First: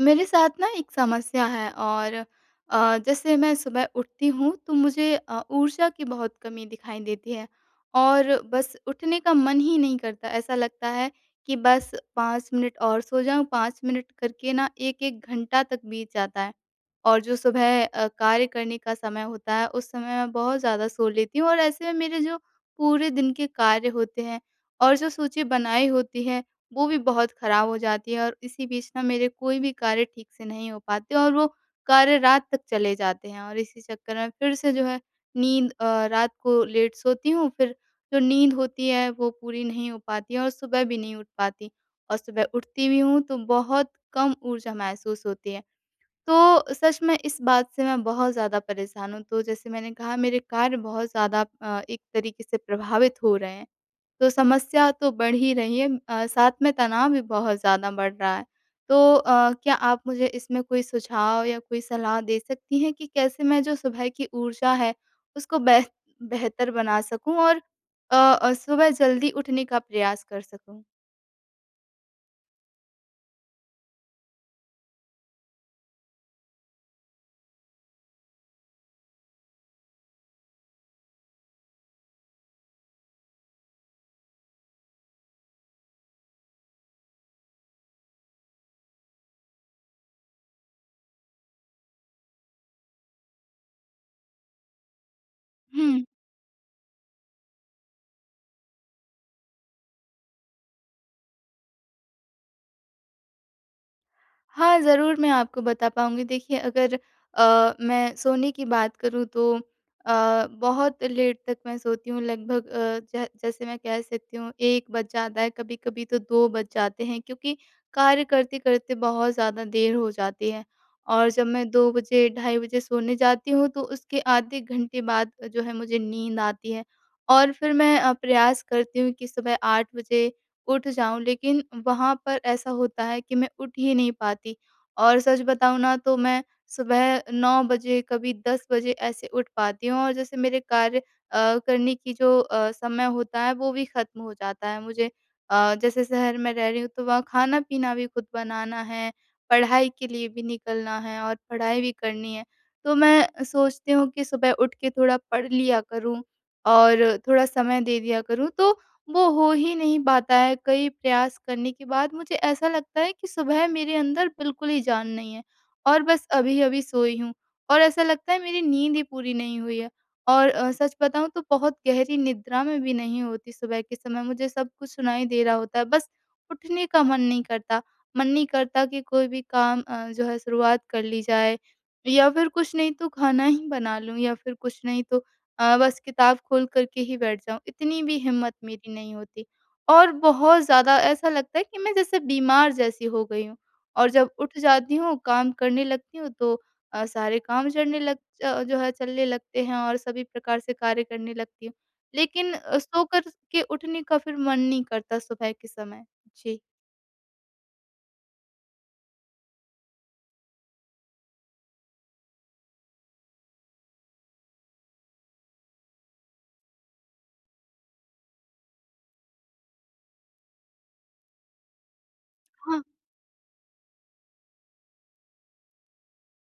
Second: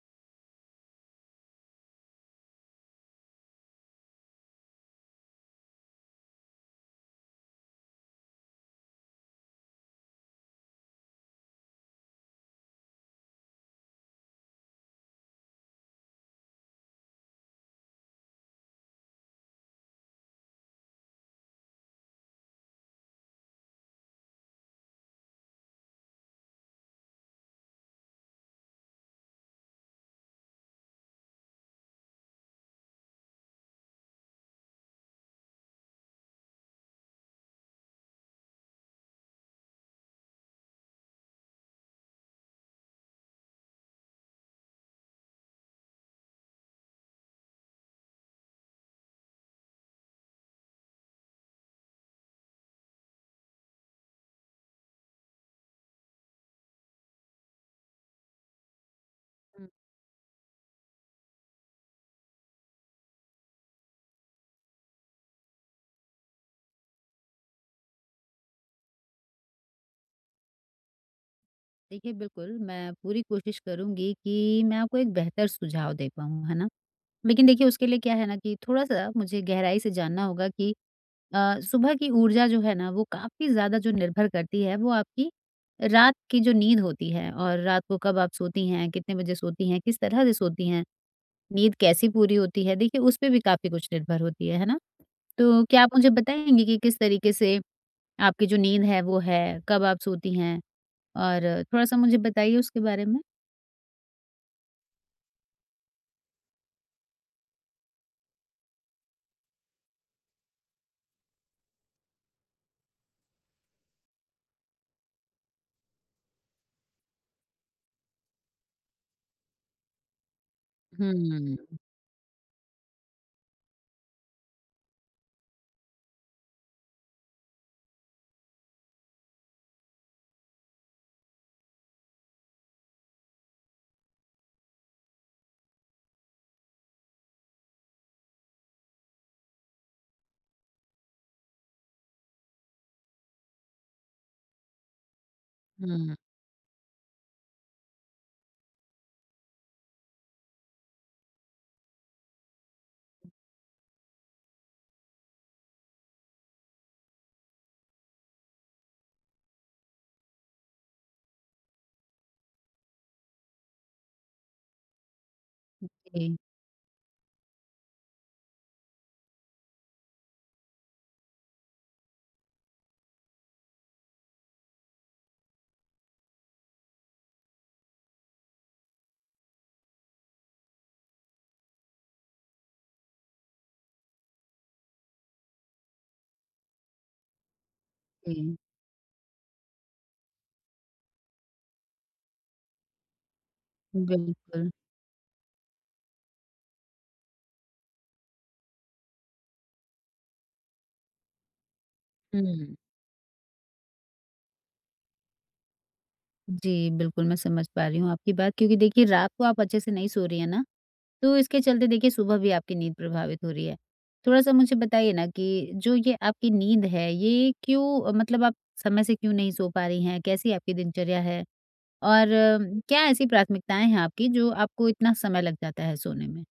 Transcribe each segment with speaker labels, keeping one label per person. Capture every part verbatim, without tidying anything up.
Speaker 1: मेरे साथ ना एक समस्या है और अ, जैसे मैं सुबह उठती हूँ तो मुझे अ, ऊर्जा की बहुत कमी दिखाई देती है। और बस उठने का मन ही नहीं करता, ऐसा लगता है कि बस पाँच मिनट और सो जाऊँ, पाँच मिनट करके ना एक एक घंटा तक बीत जाता है। और जो सुबह अ, कार्य करने का समय होता है उस समय मैं बहुत ज़्यादा सो लेती हूँ और ऐसे में मेरे जो पूरे दिन के कार्य होते हैं और जो सूची बनाई होती है वो भी बहुत ख़राब हो जाती है। और इसी बीच ना मेरे कोई भी कार्य ठीक से नहीं हो पाते और वो कार्य रात तक चले जाते हैं। और इसी चक्कर में फिर से जो है नींद अ, रात को लेट सोती हूँ, फिर जो नींद होती है वो पूरी नहीं हो पाती है और सुबह भी नहीं उठ पाती। और सुबह उठती भी हूँ तो बहुत कम ऊर्जा महसूस होती है। तो सच में इस बात से मैं बहुत ज़्यादा परेशान हूँ। तो जैसे मैंने कहा मेरे कार्य बहुत ज़्यादा अ, एक तरीके से प्रभावित हो रहे हैं। तो समस्या तो बढ़ ही रही है, अ, साथ में तनाव भी बहुत ज़्यादा बढ़ रहा है। तो अ,
Speaker 2: हुँ।
Speaker 1: क्या आप मुझे इसमें कोई सुझाव या कोई सलाह दे सकती हैं कि कैसे मैं जो सुबह की ऊर्जा है उसको बेह बेहतर बना सकूँ और अ अ, सुबह जल्दी उठने का प्रयास कर सकूँ?
Speaker 2: देखिए, बिल्कुल, मैं पूरी कोशिश करूँगी कि मैं आपको एक बेहतर सुझाव दे पाऊँ, है ना? लेकिन देखिए, उसके लिए क्या है ना कि थोड़ा-सा मुझे गहराई से जानना होगा कि अ, सुबह की ऊर्जा जो है ना, वो काफ़ी ज़्यादा जो निर्भर करती है, वो आपकी रात की जो नींद होती है और रात को कब आप सोती हैं, कितने बजे सोती हैं, किस तरह से सोती हैं, नींद कैसी पूरी होती है, देखिए, उस पे भी काफ़ी कुछ निर्भर होती है, है ना? तो क्या आप मुझे बताएँगी कि किस तरीके से आपकी जो नींद है, वो है? कब आप सोती हैं? और थोड़ा-सा मुझे बताइए उसके बारे में।
Speaker 1: हाँ, ज़रूर मैं आपको बता पाऊँगी। देखिए, अगर अ, मैं सोने की बात करूँ तो अ, बहुत लेट तक मैं सोती हूँ, लगभग अ, ज जैसे मैं कह सकती हूँ एक बज जाता है, कभी-कभी तो दो बज जाते हैं क्योंकि कार्य करते-करते बहुत ज़्यादा देर हो जाती है। और जब
Speaker 2: हुँ,
Speaker 1: मैं दो बजे, ढाई बजे सोने जाती हूँ तो उसके आधे घंटे बाद जो है मुझे नींद आती है। और फिर मैं अ, प्रयास करती हूँ कि सुबह आठ बजे उठ जाऊँ, लेकिन वहाँ पर ऐसा होता है कि मैं उठ ही नहीं पाती। और सच बताऊँ ना तो मैं सुबह नौ बजे, कभी दस बजे ऐसे उठ पाती हूँ और जैसे मेरे कार्य अ, करने की जो अ, समय होता है वो भी ख़त्म हो जाता है। मुझे अ, जैसे
Speaker 2: हुँ।
Speaker 1: शहर में रह रही हूँ तो वहाँ खाना-पीना भी खुद बनाना है, पढ़ाई के लिए भी निकलना है और पढ़ाई भी करनी है। तो मैं सोचती हूँ कि सुबह उठ के थोड़ा पढ़ लिया करूँ और थोड़ा समय दे दिया करूँ, तो वो हो ही नहीं पाता है। कई प्रयास करने के बाद मुझे ऐसा लगता है कि सुबह मेरे अंदर बिल्कुल ही जान नहीं है और बस
Speaker 2: जी,
Speaker 1: अभी-अभी सोई हूँ और ऐसा लगता है मेरी नींद ही पूरी नहीं हुई है। और अ, सच बताऊँ तो बहुत गहरी निद्रा में भी नहीं होती सुबह के समय, मुझे सब कुछ सुनाई दे रहा होता है, बस उठने का मन नहीं करता। मन नहीं करता कि कोई भी काम अ, जो है शुरुआत कर ली जाए या फिर कुछ नहीं तो खाना ही बना लूँ या फिर कुछ नहीं तो अ, बस किताब खोल कर के ही बैठ जाऊँ, इतनी भी हिम्मत
Speaker 2: जी।
Speaker 1: मेरी नहीं होती। और बहुत ज़्यादा ऐसा लगता है कि मैं जैसे बीमार जैसी हो गई हूँ और जब उठ
Speaker 2: बिल्कुल।
Speaker 1: जाती हूँ, काम करने लगती हूँ तो अ, सारे काम चढ़ने लग अ, जो है चलने लगते हैं और सभी प्रकार से कार्य करने लगती हूँ। लेकिन
Speaker 2: हुँ।
Speaker 1: अ, सोकर के उठने का फिर मन नहीं करता सुबह के समय। जी।
Speaker 2: जी, बिल्कुल मैं समझ पा रही हूँ आपकी बात क्योंकि देखिए रात को आप अच्छे से नहीं सो रही हैं ना, तो इसके चलते देखिए सुबह भी आपकी नींद प्रभावित हो रही है। थोड़ा-सा मुझे बताइए ना कि जो ये आपकी नींद है ये क्यों मतलब आप समय से क्यों नहीं सो पा रही हैं? कैसी आपकी दिनचर्या है? और अ, क्या ऐसी प्राथमिकताएँ हैं आपकी जो आपको इतना समय लग जाता है सोने में?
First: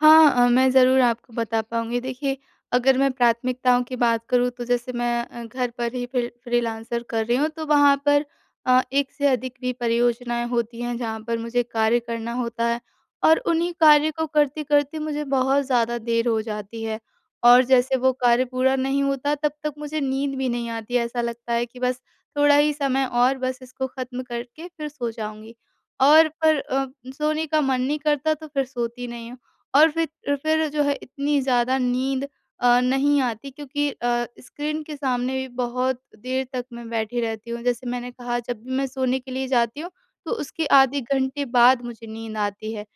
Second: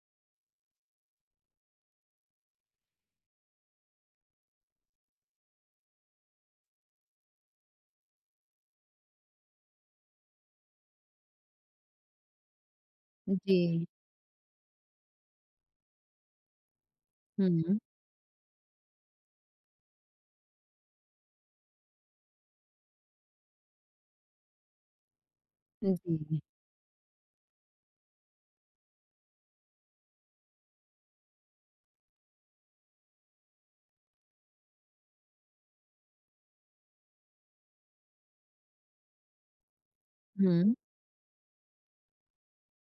Speaker 1: हाँ, अ, मैं ज़रूर आपको बता पाऊँगी। देखिए, अगर मैं प्राथमिकताओं की बात करूँ तो जैसे मैं अ, घर पर ही फ्री फ्रीलांसर कर रही हूँ, तो वहाँ पर अ, एक से अधिक भी परियोजनाएँ होती हैं जहाँ पर मुझे कार्य करना होता है और उन्हीं
Speaker 2: जी।
Speaker 1: कार्य को करते-करते मुझे बहुत ज़्यादा देर हो जाती है। और
Speaker 2: हुँ।
Speaker 1: जैसे वो कार्य पूरा नहीं होता तब तक मुझे नींद भी नहीं आती है, ऐसा लगता है कि बस थोड़ा ही समय और बस इसको ख़त्म करके फिर सो जाऊँगी। और
Speaker 2: जी।
Speaker 1: पर अ, सोने का मन नहीं करता तो फिर सोती नहीं हूँ। और फिर फिर जो है इतनी ज़्यादा नींद अ, नहीं आती क्योंकि अ, स्क्रीन के सामने भी बहुत देर तक मैं बैठी रहती हूँ। जैसे मैंने कहा जब भी मैं सोने के लिए जाती हूँ, तो उसके
Speaker 2: हुँ।
Speaker 1: आधे घंटे बाद मुझे नींद आती है।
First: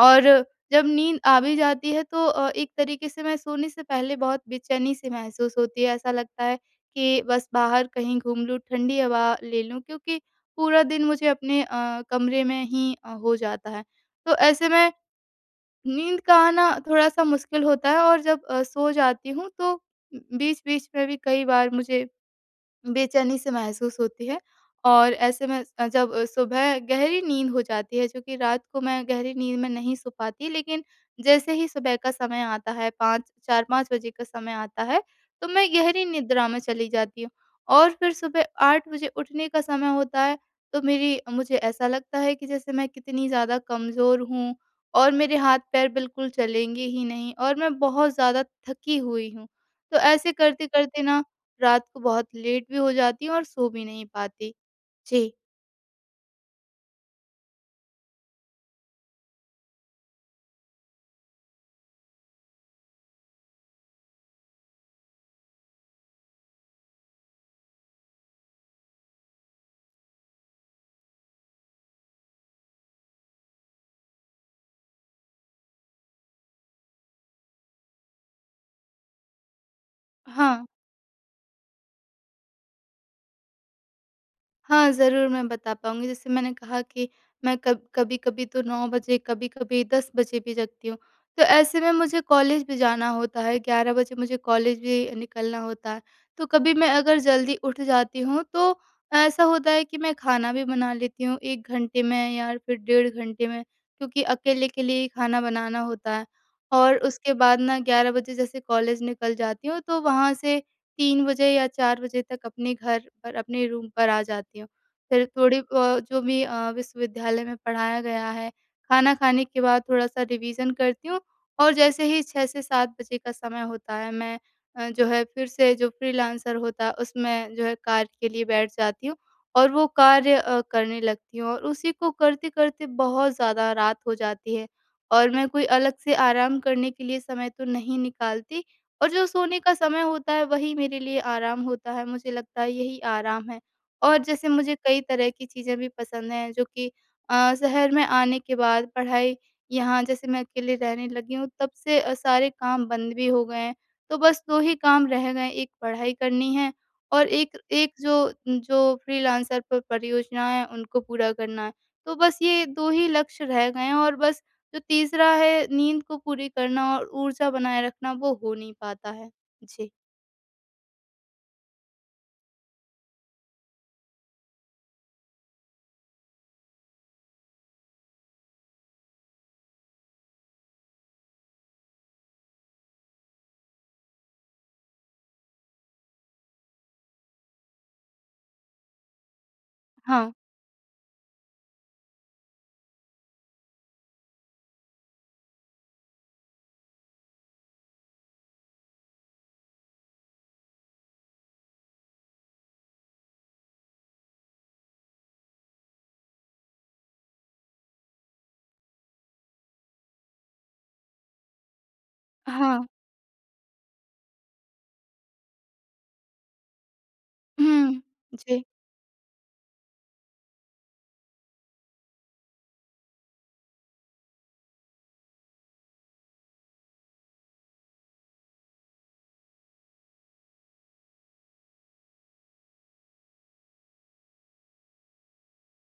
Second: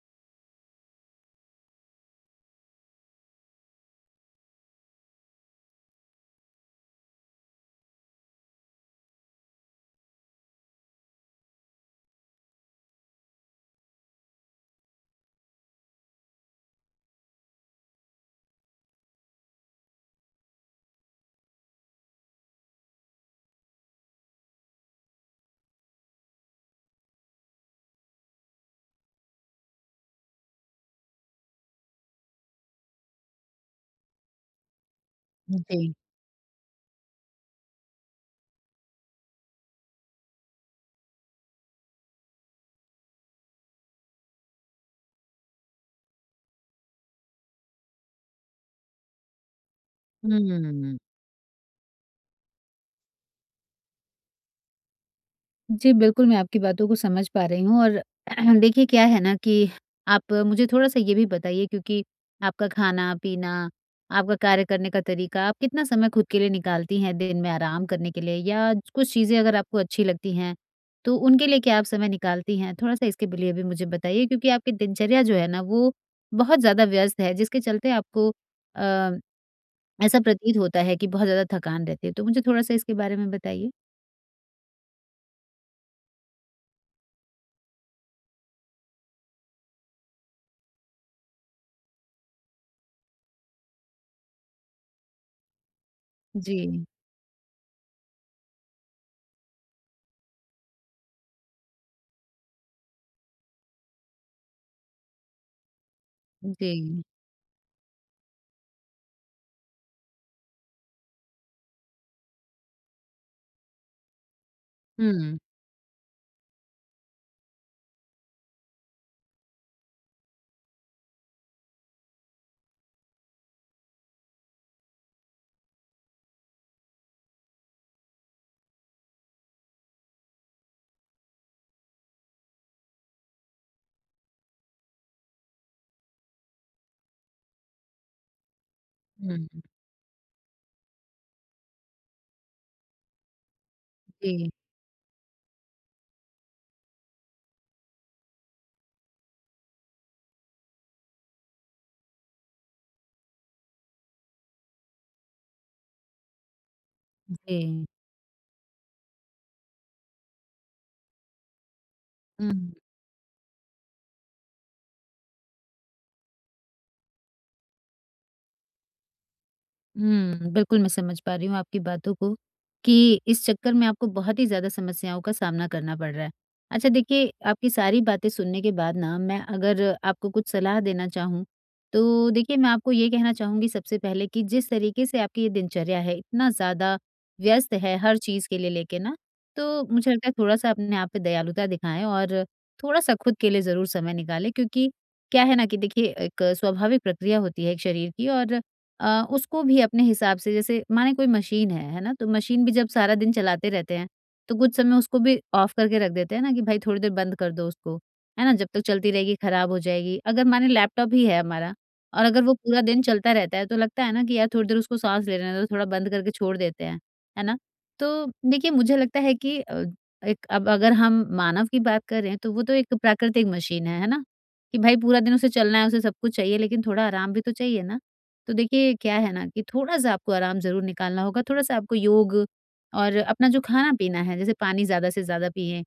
Speaker 1: और जब नींद आ भी जाती है तो अ, एक तरीके से मैं सोने से पहले बहुत बेचैनी सी महसूस होती है। ऐसा लगता है कि बस बाहर कहीं घूम लूँ, ठंडी हवा ले लूँ, क्योंकि पूरा दिन मुझे अपने अ, कमरे में ही अ, हो जाता है। तो ऐसे में नींद का आना थोड़ा-सा मुश्किल होता है और जब अ, सो जाती हूँ तो बीच-बीच में भी कई बार मुझे बेचैनी सी महसूस होती है। और ऐसे में अ, जब अ, सुबह गहरी नींद हो जाती है, जो कि रात को मैं गहरी नींद में नहीं सो पाती, लेकिन जैसे ही सुबह का समय आता है, पाँच चार पाँच बजे का समय आता है तो मैं
Speaker 2: जी।
Speaker 1: गहरी निद्रा में चली जाती हूँ। और फिर सुबह आठ बजे उठने का समय होता है तो मेरी मुझे ऐसा लगता है कि जैसे मैं कितनी ज़्यादा कमज़ोर हूँ और मेरे हाथ पैर बिल्कुल चलेंगे ही नहीं और मैं बहुत ज़्यादा थकी हुई हूँ। तो ऐसे
Speaker 2: हुँ।
Speaker 1: करते-करते ना रात को बहुत लेट भी हो जाती हूँ और सो भी नहीं पाती। जी।
Speaker 2: जी, बिल्कुल, मैं आपकी बातों को समझ पा रही हूँ और देखिए क्या है ना कि आप मुझे थोड़ा-सा ये भी बताइए क्योंकि आपका खाना-पीना, आपका कार्य करने का तरीका, आप कितना समय खुद के लिए निकालती हैं दिन में आराम करने के लिए या कुछ चीज़ें अगर आपको अच्छी लगती हैं, तो उनके लिए क्या आप समय निकालती हैं? थोड़ा-सा इसके लिए भी मुझे बताइए क्योंकि आपकी दिनचर्या जो है ना वो बहुत ज़्यादा व्यस्त है जिसके चलते आपको अ, ऐसा प्रतीत
Speaker 1: हाँ।
Speaker 2: होता है कि बहुत ज़्यादा थकान रहती है। तो मुझे थोड़ा-सा इसके बारे में बताइए।
Speaker 1: हाँ, ज़रूर मैं बता पाऊँगी। जैसे मैंने कहा कि मैं कब कभी-कभी तो नौ बजे, कभी-कभी दस बजे भी जगती हूँ। तो ऐसे में मुझे कॉलेज भी जाना होता है, ग्यारह बजे मुझे कॉलेज भी निकलना होता है। तो
Speaker 2: जी,
Speaker 1: कभी मैं अगर जल्दी उठ जाती हूँ, तो ऐसा होता है कि मैं खाना भी बना लेती हूँ एक घंटे में या फिर डेढ़ घंटे में, क्योंकि अकेले के लिए ही खाना बनाना होता है। और
Speaker 2: जी।
Speaker 1: उसके बाद ना ग्यारह बजे जैसे कॉलेज निकल जाती हूँ, तो वहाँ से तीन बजे या चार बजे तक अपने घर पर अपने रूम पर आ जाती हूँ। फिर
Speaker 2: हुँ।
Speaker 1: थोड़ी अ, जो भी अ, विश्वविद्यालय में पढ़ाया गया है, खाना खाने के बाद थोड़ा-सा रिवीज़न करती हूँ और जैसे ही छह से सात बजे का समय होता है मैं अ, जो है फिर से जो फ्रीलांसर होता है उसमें जो है कार्य के लिए बैठ जाती हूँ और वो कार्य अ, करने लगती हूँ और उसी को करते-करते बहुत ज़्यादा रात हो जाती है और मैं कोई अलग से आराम करने के लिए समय तो नहीं निकालती और जो सोने
Speaker 2: हुँ,
Speaker 1: का समय होता है वही मेरे लिए आराम होता है, मुझे लगता है यही आराम है। और जैसे
Speaker 2: जी,
Speaker 1: मुझे कई तरह की चीज़ें भी पसंद हैं जो कि अ, शहर में आने के बाद पढ़ाई यहाँ जैसे मैं अकेले रहने लगी हूँ तब से अ, सारे काम बंद भी हो गए हैं। तो बस दो ही काम रह गए हैं, एक पढ़ाई करनी है और एक
Speaker 2: जी।
Speaker 1: एक जो जो फ्रीलांसर पर परियोजना है उनको पूरा करना है। तो बस
Speaker 2: हुँ।
Speaker 1: ये दो ही लक्ष्य रह गए हैं और बस जो तीसरा है नींद को पूरी करना और ऊर्जा बनाए रखना वो हो नहीं पाता है। जी।
Speaker 2: हुँ, बिल्कुल मैं समझ पा रही हूँ आपकी बातों को कि इस चक्कर में आपको बहुत ही ज़्यादा समस्याओं का सामना करना पड़ रहा है। अच्छा देखिए, आपकी सारी बातें सुनने के बाद ना मैं अगर आपको कुछ सलाह देना चाहूँ, तो देखिए मैं आपको ये कहना चाहूँगी सबसे पहले कि जिस तरीके से आपकी ये दिनचर्या है, इतना ज़्यादा व्यस्त है हर चीज़ के लिए लेके ना, तो मुझे लगता
Speaker 1: हाँ,
Speaker 2: है थोड़ा-सा अपने आप पे दयालुता दिखाएँ और थोड़ा-सा खुद के लिए ज़रूर समय निकालें क्योंकि क्या है ना कि देखिए एक स्वाभाविक प्रक्रिया होती है एक शरीर की और अ, उसको भी अपने हिसाब से जैसे माने कोई मशीन है, है ना? तो मशीन भी जब सारा दिन चलाते रहते हैं, तो कुछ समय उसको भी ऑफ करके रख देते हैं ना कि भाई थोड़ी देर बंद कर दो उसको, है ना? जब तक चलती रहेगी खराब हो जाएगी। अगर माने लैपटॉप ही है हमारा और अगर वो पूरा
Speaker 1: हाँ।
Speaker 2: दिन चलता रहता है, तो लगता है ना कि यार थोड़ी देर उसको साँस लेने दो, थोड़ा बंद करके छोड़ देते हैं, है ना?
Speaker 1: हुँ।
Speaker 2: तो
Speaker 1: जी,
Speaker 2: देखिए मुझे लगता है कि अ, एक अब अगर हम मानव की बात करें तो वो तो एक प्राकृतिक मशीन है, है ना? कि भाई पूरा दिन उसे चलना है, उसे सब कुछ चाहिए लेकिन थोड़ा आराम भी तो चाहिए ना? तो देखिए क्या है ना कि थोड़ा-सा आपको आराम ज़रूर निकालना होगा, थोड़ा-सा आपको योग और अपना जो खाना-पीना है, जैसे पानी ज़्यादा से ज़्यादा पिएँ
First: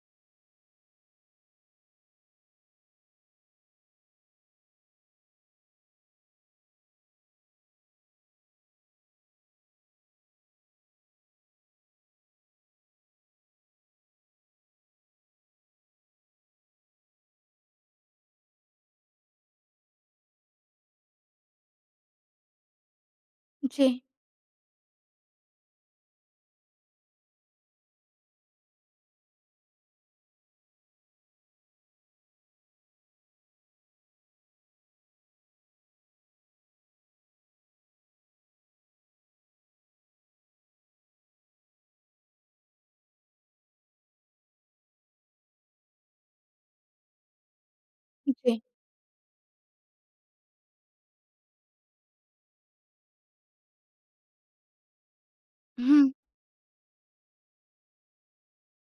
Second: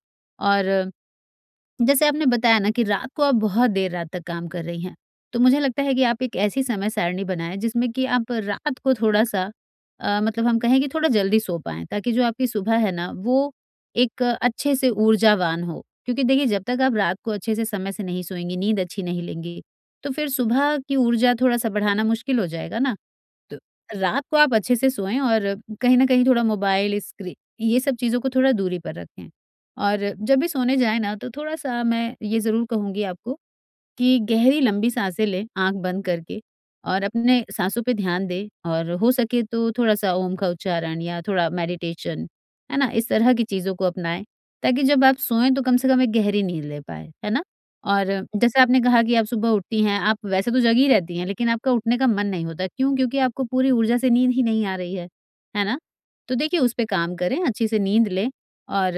Speaker 2: और जैसे आपने बताया ना कि रात को आप बहुत देर रात तक काम कर रही हैं, तो मुझे लगता है कि आप एक ऐसी समय सारिणी बनाएँ जिसमें कि आप रात को थोड़ा-सा अ, मतलब हम कहें कि थोड़ा जल्दी सो पाएँ ताकि जो आपकी सुबह है ना, वो एक अच्छे से ऊर्जावान हो। क्योंकि देखिए जब तक आप रात को अच्छे से समय से नहीं सोएँगी, नींद अच्छी नहीं लेंगी, तो फिर सुबह की ऊर्जा थोड़ा-सा बढ़ाना मुश्किल हो जाएगा ना। तो
Speaker 1: जी,
Speaker 2: रात को आप अच्छे से सोएँ और कहीं न कहीं थोड़ा मोबाइल, स्क्री ये सब चीज़ों को थोड़ा दूरी पर रखें। और जब भी सोने जाएँ ना, तो थोड़ा-सा मैं ये ज़रूर कहूँगी आपको कि गहरी लंबी साँसें ले, आँख बंद करके और अपने साँसों पे ध्यान दे और हो सके तो थोड़ा-सा ओम का उच्चारण या थोड़ा मेडिटेशन, है ना? इस तरह की चीज़ों को अपनाएँ, ताकि जब आप सोएँ तो कम से कम एक गहरी नींद ले पाएँ, है ना? और जैसे
Speaker 1: जी।
Speaker 2: आपने कहा कि आप सुबह उठती हैं, आप वैसे तो जगी रहती हैं, लेकिन आपका उठने का मन नहीं होता। क्यों? क्योंकि आपको पूरी ऊर्जा से नींद ही नहीं आ रही है, है ना?
Speaker 1: हुँ,
Speaker 2: तो देखिए उस पे काम करें, अच्छी से नींद लें और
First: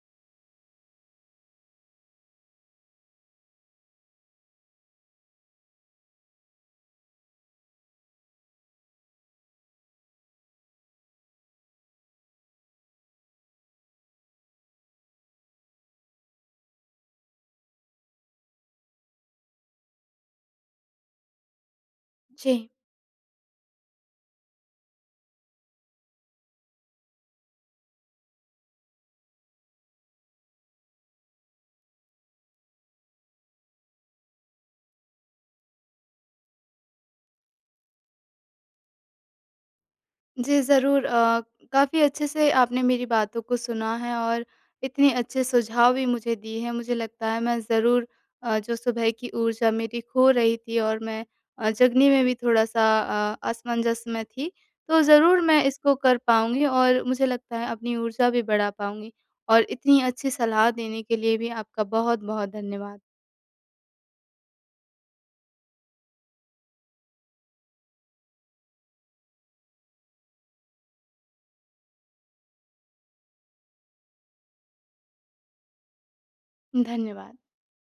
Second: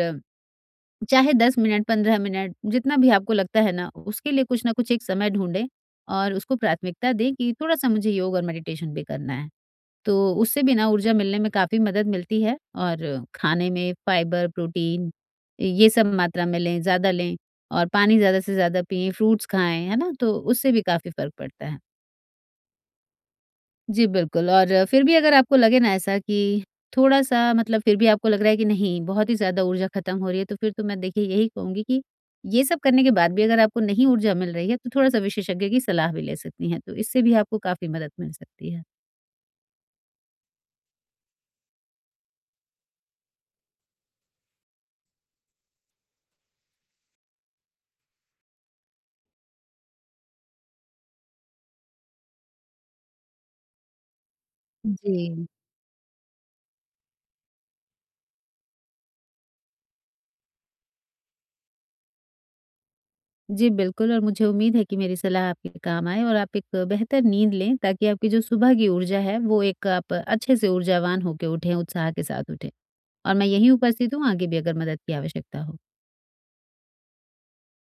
Speaker 2: चाहे दस मिनट, पंद्रह मिनट जितना भी आपको लगता है ना, उसके लिए कुछ ना कुछ एक समय ढूँढें और उसको प्राथमिकता दें कि थोड़ा-सा मुझे योग और मेडिटेशन भी करना है। तो उससे भी ना ऊर्जा मिलने में काफ़ी मदद मिलती है और खाने में फाइबर, प्रोटीन ये सब मात्रा में लें, ज़्यादा लें और पानी ज़्यादा से ज़्यादा पिएँ, फ्रूट्स खाएँ, है ना? तो उससे भी काफ़ी फ़र्क पड़ता है।
Speaker 1: जी।
Speaker 2: जी, बिल्कुल और फिर भी अगर आपको लगे ना ऐसा कि थोड़ा-सा मतलब फिर भी आपको लग रहा है कि नहीं, बहुत ही ज़्यादा ऊर्जा खत्म हो रही है, तो फिर तो मैं देखिए यही कहूँगी कि ये सब करने के बाद भी अगर आपको नहीं ऊर्जा मिल रही है, तो थोड़ा-सा विशेषज्ञ की सलाह भी ले सकती हैं, तो इससे भी आपको काफ़ी मदद मिल सकती है।
Speaker 1: जी, ज़रूर, अ, काफ़ी अच्छे से आपने मेरी बातों को सुना है और इतने अच्छे सुझाव भी मुझे दिए हैं। मुझे लगता है मैं ज़रूर अ, जो सुबह की ऊर्जा मेरी खो रही थी और मैं अ, जगने में भी थोड़ा-सा अ, असमंजस में थी। तो ज़रूर
Speaker 2: जी।
Speaker 1: मैं इसको कर पाऊँगी और मुझे लगता है अपनी ऊर्जा भी बढ़ा पाऊँगी। और इतनी अच्छी सलाह देने के लिए भी आपका बहुत-बहुत धन्यवाद।
Speaker 2: जी, बिल्कुल और मुझे उम्मीद है कि मेरी सलाह आपके काम आए और आप एक बेहतर नींद लें, ताकि आपकी जो सुबह की ऊर्जा है, वो एक आप अच्छे से ऊर्जावान होके उठें, उत्साह के साथ उठें। और मैं यहीं उपस्थित हूँ, आगे भी अगर मदद की आवश्यकता हो।
Speaker 1: धन्यवाद।